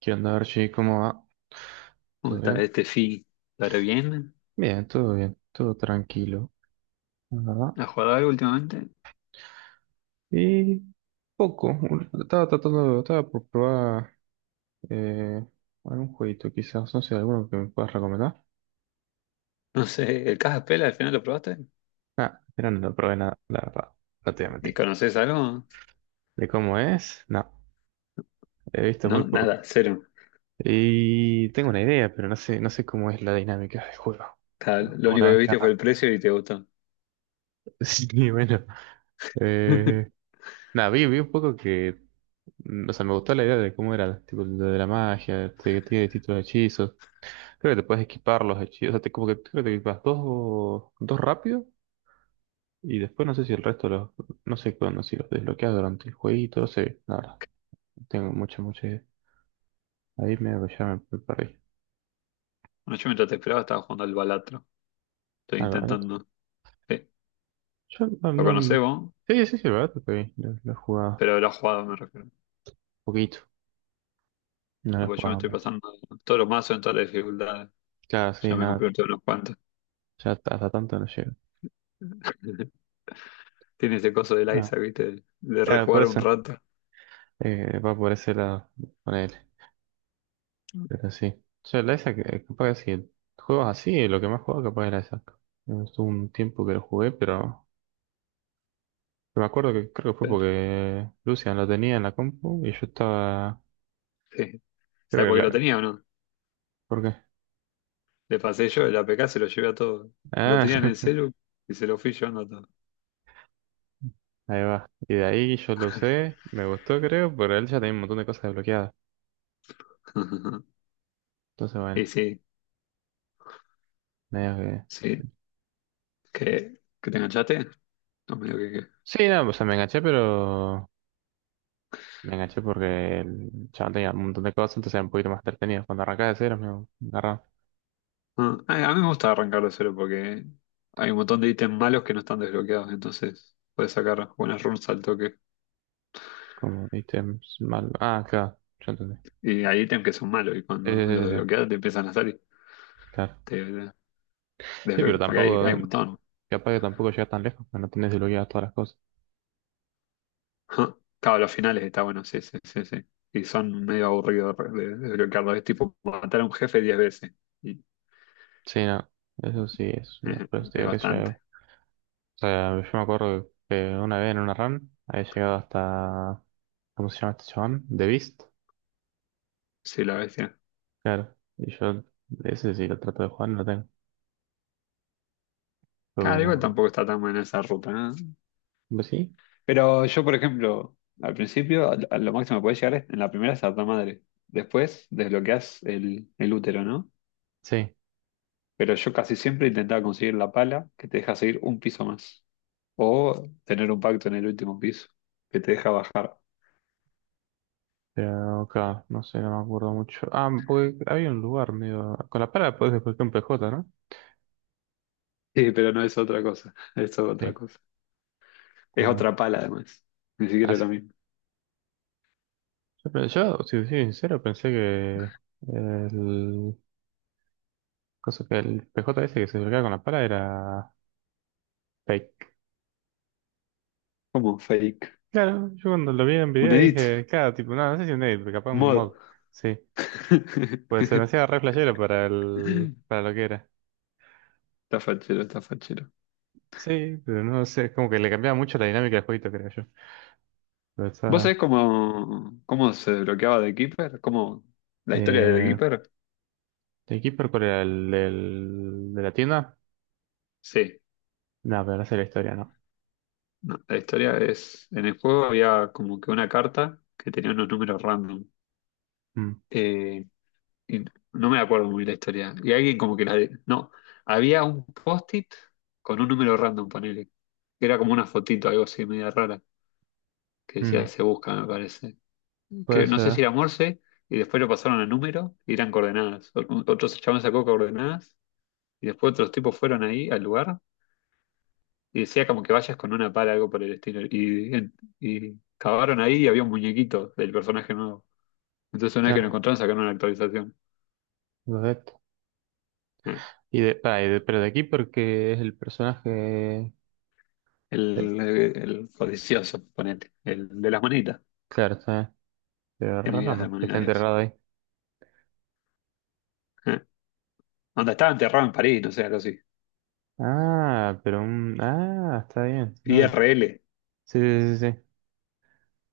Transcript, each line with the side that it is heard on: right: ¿Qué onda, Archie? ¿Cómo va?
left: ¿Cómo
right: ¿Todo
left: está
right: bien?
left: este fin? ¿Estará bien?
right: Bien, todo tranquilo, la verdad.
left: ¿Has jugado algo últimamente?
right: Y poco, estaba tratando, estaba por probar eh, algún jueguito quizás, no sé, alguno que me puedas recomendar.
left: No sé, ¿el Caja al final lo probaste?
right: Ah, pero no lo probé nada, la verdad, no te voy a
left: ¿Y
right: mentir.
left: conoces algo?
right: ¿De cómo es? No, he visto muy
left: No,
right: poco.
left: nada, cero.
right: Y tengo una idea, pero no sé, no sé cómo es la dinámica del juego.
left: Lo único
right: Una
left: que
right: vez que
left: viste fue el
right: arranque.
left: precio y te gustó.
right: Sí, bueno. Eh, nada, vi un poco que o sea, me gustó la idea de cómo era, tipo, lo de la magia, que tiene distintos hechizos. Creo que te puedes equipar los hechizos, o sea, te, como que creo que te equipas dos, dos rápido y después no sé si el resto los, no sé cuándo, si los desbloqueas durante el jueguito, no sé, la verdad, no tengo mucha idea. Ahí me, me perdí.
left: Bueno, yo mientras te esperaba estaba jugando al Balatro. Estoy
right: Ah, la verdad,
left: intentando. Sí,
right: yo
left: lo conocés vos,
right: sí, sí, sí, la verdad, te pedí, lo he jugado
left: pero lo has jugado, me refiero.
right: poquito, no lo
left: Ah,
right: he
left: pues yo me
right: jugado
left: estoy
right: mucho.
left: pasando todos los mazos en todas las dificultades.
right: Claro,
left: Ya
right: sí,
left: me
right: nada,
left: compré todos unos cuantos.
right: ya hasta tanto no llego.
left: Tiene ese coso del
right: Ah,
left: Isaac, ¿viste? De
right: claro, por
left: rejugar un
right: eso,
left: rato.
right: va por ese lado, ponele. Pero sí. O sea, la esa que capaz que si juegas así, lo que más jugaba capaz era esa. Estuvo un tiempo que lo jugué, pero me acuerdo que creo que fue
left: Pero,
right: porque Lucian lo tenía en la compu y yo estaba.
left: sí. ¿Sabes
right: Creo que
left: por qué lo
right: la.
left: tenía o no?
right: ¿Por qué?
left: Le pasé yo el APK, se lo llevé a todo. Lo
right: Ah,
left: tenía en el celu y se lo fui llevando a todo.
right: ahí va. Y de ahí yo lo usé, me gustó creo, pero él ya tenía un montón de cosas desbloqueadas. Entonces,
left: Y
right: bueno,
left: sí,
right: medio que.
left: sí. ¿Qué? ¿Que te enganchaste? No, medio que qué.
right: Sí, no, o sea, me enganché, pero me enganché porque el chaval tenía un montón de cosas, entonces era un poquito más entretenido. Cuando arrancaba de cero, me agarraba.
left: Ah, a mí me gusta arrancarlo cero porque hay un montón de ítems malos que no están desbloqueados, entonces puedes sacar buenas runes al toque.
right: Como ítems mal. Ah, claro, ya entendí.
left: Y hay ítems que son malos y
right: Sí, sí,
left: cuando los
right: sí, sí,
left: desbloqueas te empiezan a salir.
right: sí, claro.
left: Te
right: Sí, pero
left: desbloqueas, porque hay
right: tampoco,
left: un montón.
right: capaz que tampoco llegas tan lejos, que no tenés desbloqueadas todas las cosas.
left: Ah, claro, los finales está bueno, sí, sí, sí, sí. Y son medio aburridos de desbloquearlos. Es tipo matar a un jefe 10 veces. Y
right: Sí, no, eso sí es, por eso te
left: Es
right: digo que
left: bastante.
right: yo. O sea, yo me acuerdo que una vez en una run había llegado hasta, ¿cómo se llama este chabón? The Beast,
left: Sí, la bestia.
right: claro. Y yo, ese sí lo trato de jugar, no lo tengo. Creo que
left: Claro, igual
right: no.
left: tampoco está tan buena esa ruta, ¿eh?
right: ¿Pues sí?
left: Pero yo, por ejemplo, al principio, a lo máximo que puedes llegar es en la primera es a madre. Después desbloqueas el útero, ¿no?
right: Sí.
left: Pero yo casi siempre intentaba conseguir la pala que te deja seguir un piso más. O tener un pacto en el último piso que te deja bajar.
right: Pero, claro, no sé, no me acuerdo mucho. Ah, porque había un lugar medio, con la pala podés desbloquear un PJ, ¿no?
left: Sí, pero no es otra cosa. Es otra
right: Sí,
left: cosa. Es
right: está.
left: otra pala, además. Ni siquiera es la misma.
right: Yo, si te soy sincero, pensé que el, cosa que el PJ ese que se acercaba con la pala era fake.
left: ¿Cómo? Fake.
right: Claro, yo cuando lo vi en
left: Un
right: video
left: edit.
right: dije, claro, tipo, no, no sé si un edit, pero capaz un
left: Mod.
right: mod. Sí, pues se me hacía re flashero para, el, para lo que era.
left: Está fachero, está fachero.
right: Sí, pero no sé, es como que le cambiaba mucho la dinámica del jueguito, creo yo. Pero
left: ¿Vos
right: está.
left: sabés cómo se desbloqueaba The Keeper? ¿Cómo, la historia de The
right: Eh,
left: Keeper?
right: ¿El Keeper cuál era? ¿El del, de la tienda?
left: Sí,
right: No, pero no sé la historia, ¿no?
left: no, la historia es, en el juego había como que una carta que tenía unos números random.
right: Mm,
left: Eh, y no me acuerdo muy bien la historia. Y alguien como que la... de- No, había un post-it con un número random, ponele, que era como una fotito, algo así, media rara, que decía
right: mm,
left: se busca, me parece.
right: puede
left: No sé si
right: ser,
left: era Morse, y después lo pasaron a número y eran coordenadas. Otros chavales sacó coordenadas. Y después otros tipos fueron ahí al lugar y decía como que vayas con una pala, algo por el estilo. Y cavaron ahí y había un muñequito del personaje nuevo. Entonces una vez que lo
right: claro.
left: encontraron sacaron una actualización. Eh,
right: Y pero de aquí porque es el personaje. eh,
left: El, el codicioso, ponete. El de las moneditas.
right: claro, está. Pero
left: Tiene vidas de
right: raro que está
left: monedas y eso.
right: enterrado ahí.
left: Eh, Onda, estaba enterrado en París, no sé, algo así.
right: Ah, pero un. Ah, está bien. LOL.
left: IRL,
right: Sí, sí, sí, sí.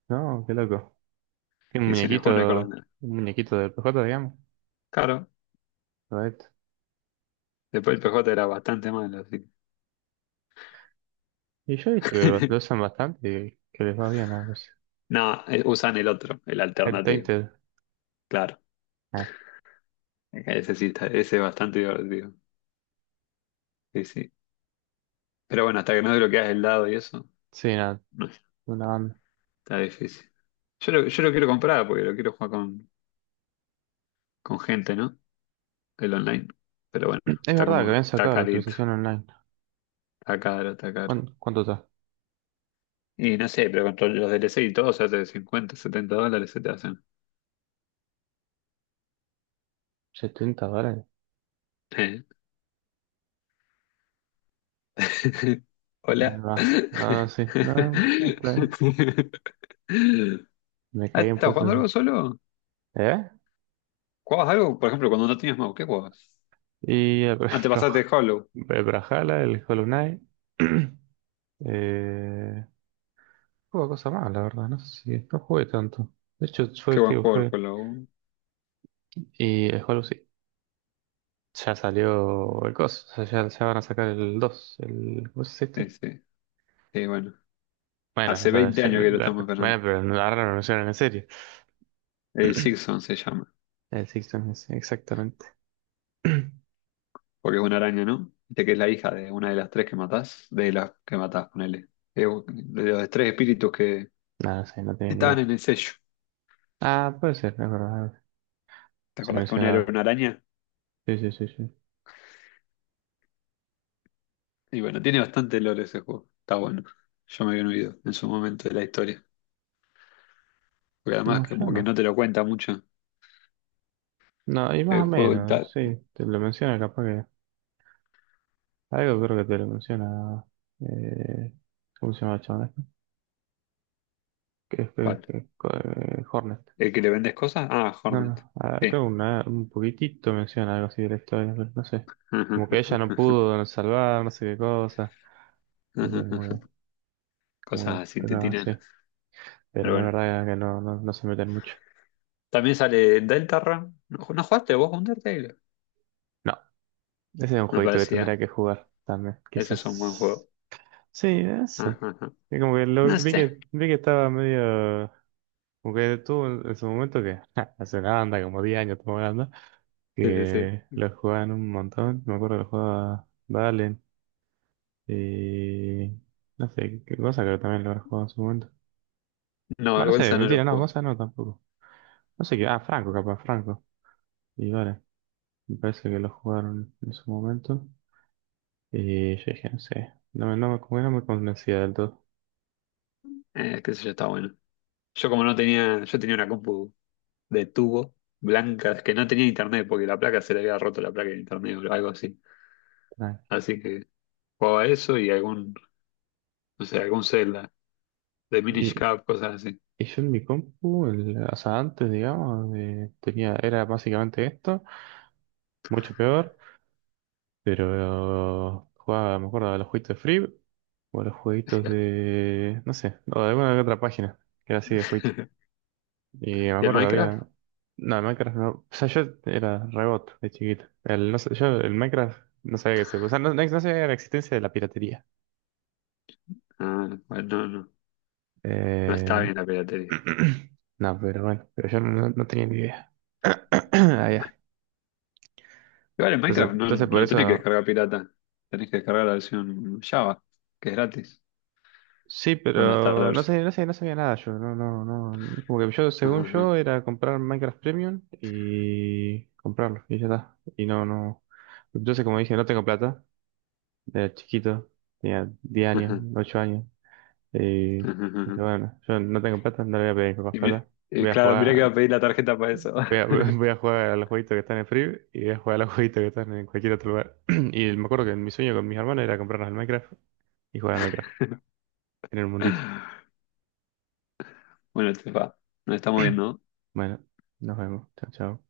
right: No, qué loco. Qué
left: dice en el juego no hay
right: muñequito.
left: coordenadas.
right: Un muñequito del PJ, digamos.
left: Claro,
right: Correcto.
left: después el PJ era bastante malo, así.
right: Y yo he visto que lo usan bastante y que les va bien a veces.
left: No, usan el otro, el
right: El
left: alternativo.
right: Tainted.
left: Claro,
right: Ah,
left: ese sí está, ese es bastante divertido. Sí, sí. Pero bueno, hasta que no desbloqueas el dado y eso,
right: sí, nada.
left: no,
right: Una banda.
left: está difícil. Yo lo quiero comprar porque lo quiero jugar con gente, ¿no? El online. Pero bueno,
right: Es
left: está
right: verdad que
left: como,
right: habían
left: está
right: sacado la
left: carito,
right: actualización online.
left: está caro, está caro.
right: ¿Cuánto, cuánto está?
left: Y no sé, pero con todos los DLC y todo se hace de 50, 70 dólares se te hacen.
right: ¿70 dólares?
left: Eh. Hola.
right: Ahí va. No, no, sí. No, no, está bien. Me
left: Ah,
right: caí un
left: ¿estás
right: poco.
left: jugando
right: De-
left: algo solo?
right: ¿Eh?
left: ¿Jugabas algo? Por ejemplo, cuando no tenías mouse, ¿qué jugabas?
right: Y el
left: Ah, te pasaste de Hollow.
right: El Brawlhalla, el Hollow Knight. Eh, juego cosa más, la verdad. No sé si. No jugué tanto. De hecho, fue,
left: Qué buen
right: tío,
left: juego el
right: fue.
left: Hollow.
right: Y el Hollow sí. Ya salió el coso. O sea, ya van a sacar el 2 El, ¿cómo es esto?
left: Sí, sí. Sí, bueno.
right: Bueno, o
left: Hace
right: sea,
left: 20 años que lo estamos esperando.
right: bueno, pero ahora lo anunciaron en serio.
left: El Sixon se llama,
right: El Sixton es exactamente.
left: porque es una araña, ¿no? Viste que es la hija de una de las tres que matás, de las que matás, ponele. De los tres espíritus que
right: No, no sé, no tenía ni
left: estaban
right: idea.
left: en el sello.
right: Ah, puede ser, es verdad.
left: ¿Te
right: Se
left: acordás que una era
right: mencionaba.
left: una araña?
right: Sí, sí, sí, sí.
left: Y bueno, tiene bastante lore ese juego. Está bueno. Yo me había olvidado en su momento de la historia. Porque además
right: No, yo
left: como que no
right: no.
left: te lo cuenta mucho.
right: No, y más
left: El
right: o
left: juego y
right: menos,
left: tal.
right: sí, te lo menciona capaz que. Algo creo que te lo menciona. Eh, ¿Cómo se llama el chabón este? Que
left: ¿Cuál?
right: Hornet.
left: ¿El que le vendes cosas? Ah,
right: No,
left: Hornet.
right: no, ah,
left: Sí.
right: creo que un poquitito menciona algo así de la historia, pero no sé. Como que ella no pudo salvar, no sé qué cosa. Y que como, como
left: Cosas
right: que
left: así te
right: tocaba
left: tiran.
right: así. Pero
left: Pero
right: la
left: bueno.
right: verdad que no, no, no se meten mucho.
left: También sale Deltarune. ¿No, no jugaste vos con Undertale?
right: No, ese es un
left: Me
right: jueguito que
left: parecía.
right: tendría que jugar también,
left: Ese es un buen
right: quizás.
left: juego.
right: Sí, sí.
left: Ajá, ajá.
right: Es como que lo
left: No sé.
right: vi que estaba medio. Porque tú en su momento que hace una banda, como 10 años estamos hablando,
left: Sí, sí,
right: que
left: sí.
right: lo jugaban un montón. Me acuerdo que lo jugaba Valen y no sé, qué cosa creo que también lo habrá jugado en su momento.
left: No,
right: Bueno, no sé,
left: vergüenza no lo
right: mentira, no,
left: juego.
right: cosa no tampoco. No sé qué, ah, Franco, capaz, Franco. Y vale, me parece que lo jugaron en su momento. Y yo dije, no sé, no me, como que no me convencía del todo.
left: Qué sé yo, está bueno. Yo como no tenía, yo tenía una compu de tubo blanca, que no tenía internet porque la placa se le había roto la placa de internet o algo así
right: Tranqui.
left: Así que jugaba eso y no sé, algún Zelda de Minish
right: Y,
left: Cap, cosas así.
right: y yo en mi compu, o sea, antes, digamos, tenía, era básicamente esto mucho peor. Pero jugaba, me acuerdo, a los jueguitos de Free o a los jueguitos de, no sé, o de alguna que otra página que era así de jueguito. Y me
left: ¿Y el
right: acuerdo que
left: Minecraft?
right: había, no, el Minecraft no, o sea, yo era rebot de chiquito. El, no sé, yo el Minecraft no sabía que se, o sea, no no sabía la existencia de la piratería.
left: Ah, bueno, no, no. No está
right: Eh,
left: bien la piratería.
right: no, pero bueno, pero yo no, no tenía ni idea. Ah, ya.
left: Igual en
right: Entonces,
left: Minecraft no,
right: entonces
left: no
right: por
left: lo tenés que
right: eso.
left: descargar pirata. Tenés que descargar la versión Java, que es gratis.
right: Sí,
left: ¿Dónde está la
right: pero no
left: versión?
right: sé, no sé, no sabía nada yo, no, no, no. Como que yo, según
left: Ajá,
right: yo, era comprar Minecraft Premium y comprarlo, y ya está. Y no, no. Entonces, como dije, no tengo plata, era chiquito, tenía 10 años,
left: ajá,
right: 8 años. Y
left: ajá, ajá,
right: dije,
left: ajá.
right: bueno, yo no tengo plata, no le voy a pedir a mis papás
left: Y
right: plata. Voy a
left: claro, mirá que va
right: jugar,
left: a pedir la tarjeta para eso.
right: voy a, voy a jugar a los jueguitos que están en Free y voy a jugar a los jueguitos que están en cualquier otro lugar. Y me acuerdo que mi sueño con mis hermanos era comprarnos el Minecraft y jugar al Minecraft en el mundito.
left: Bueno, este, nos estamos viendo.
right: Bueno, nos vemos. Chao, chao.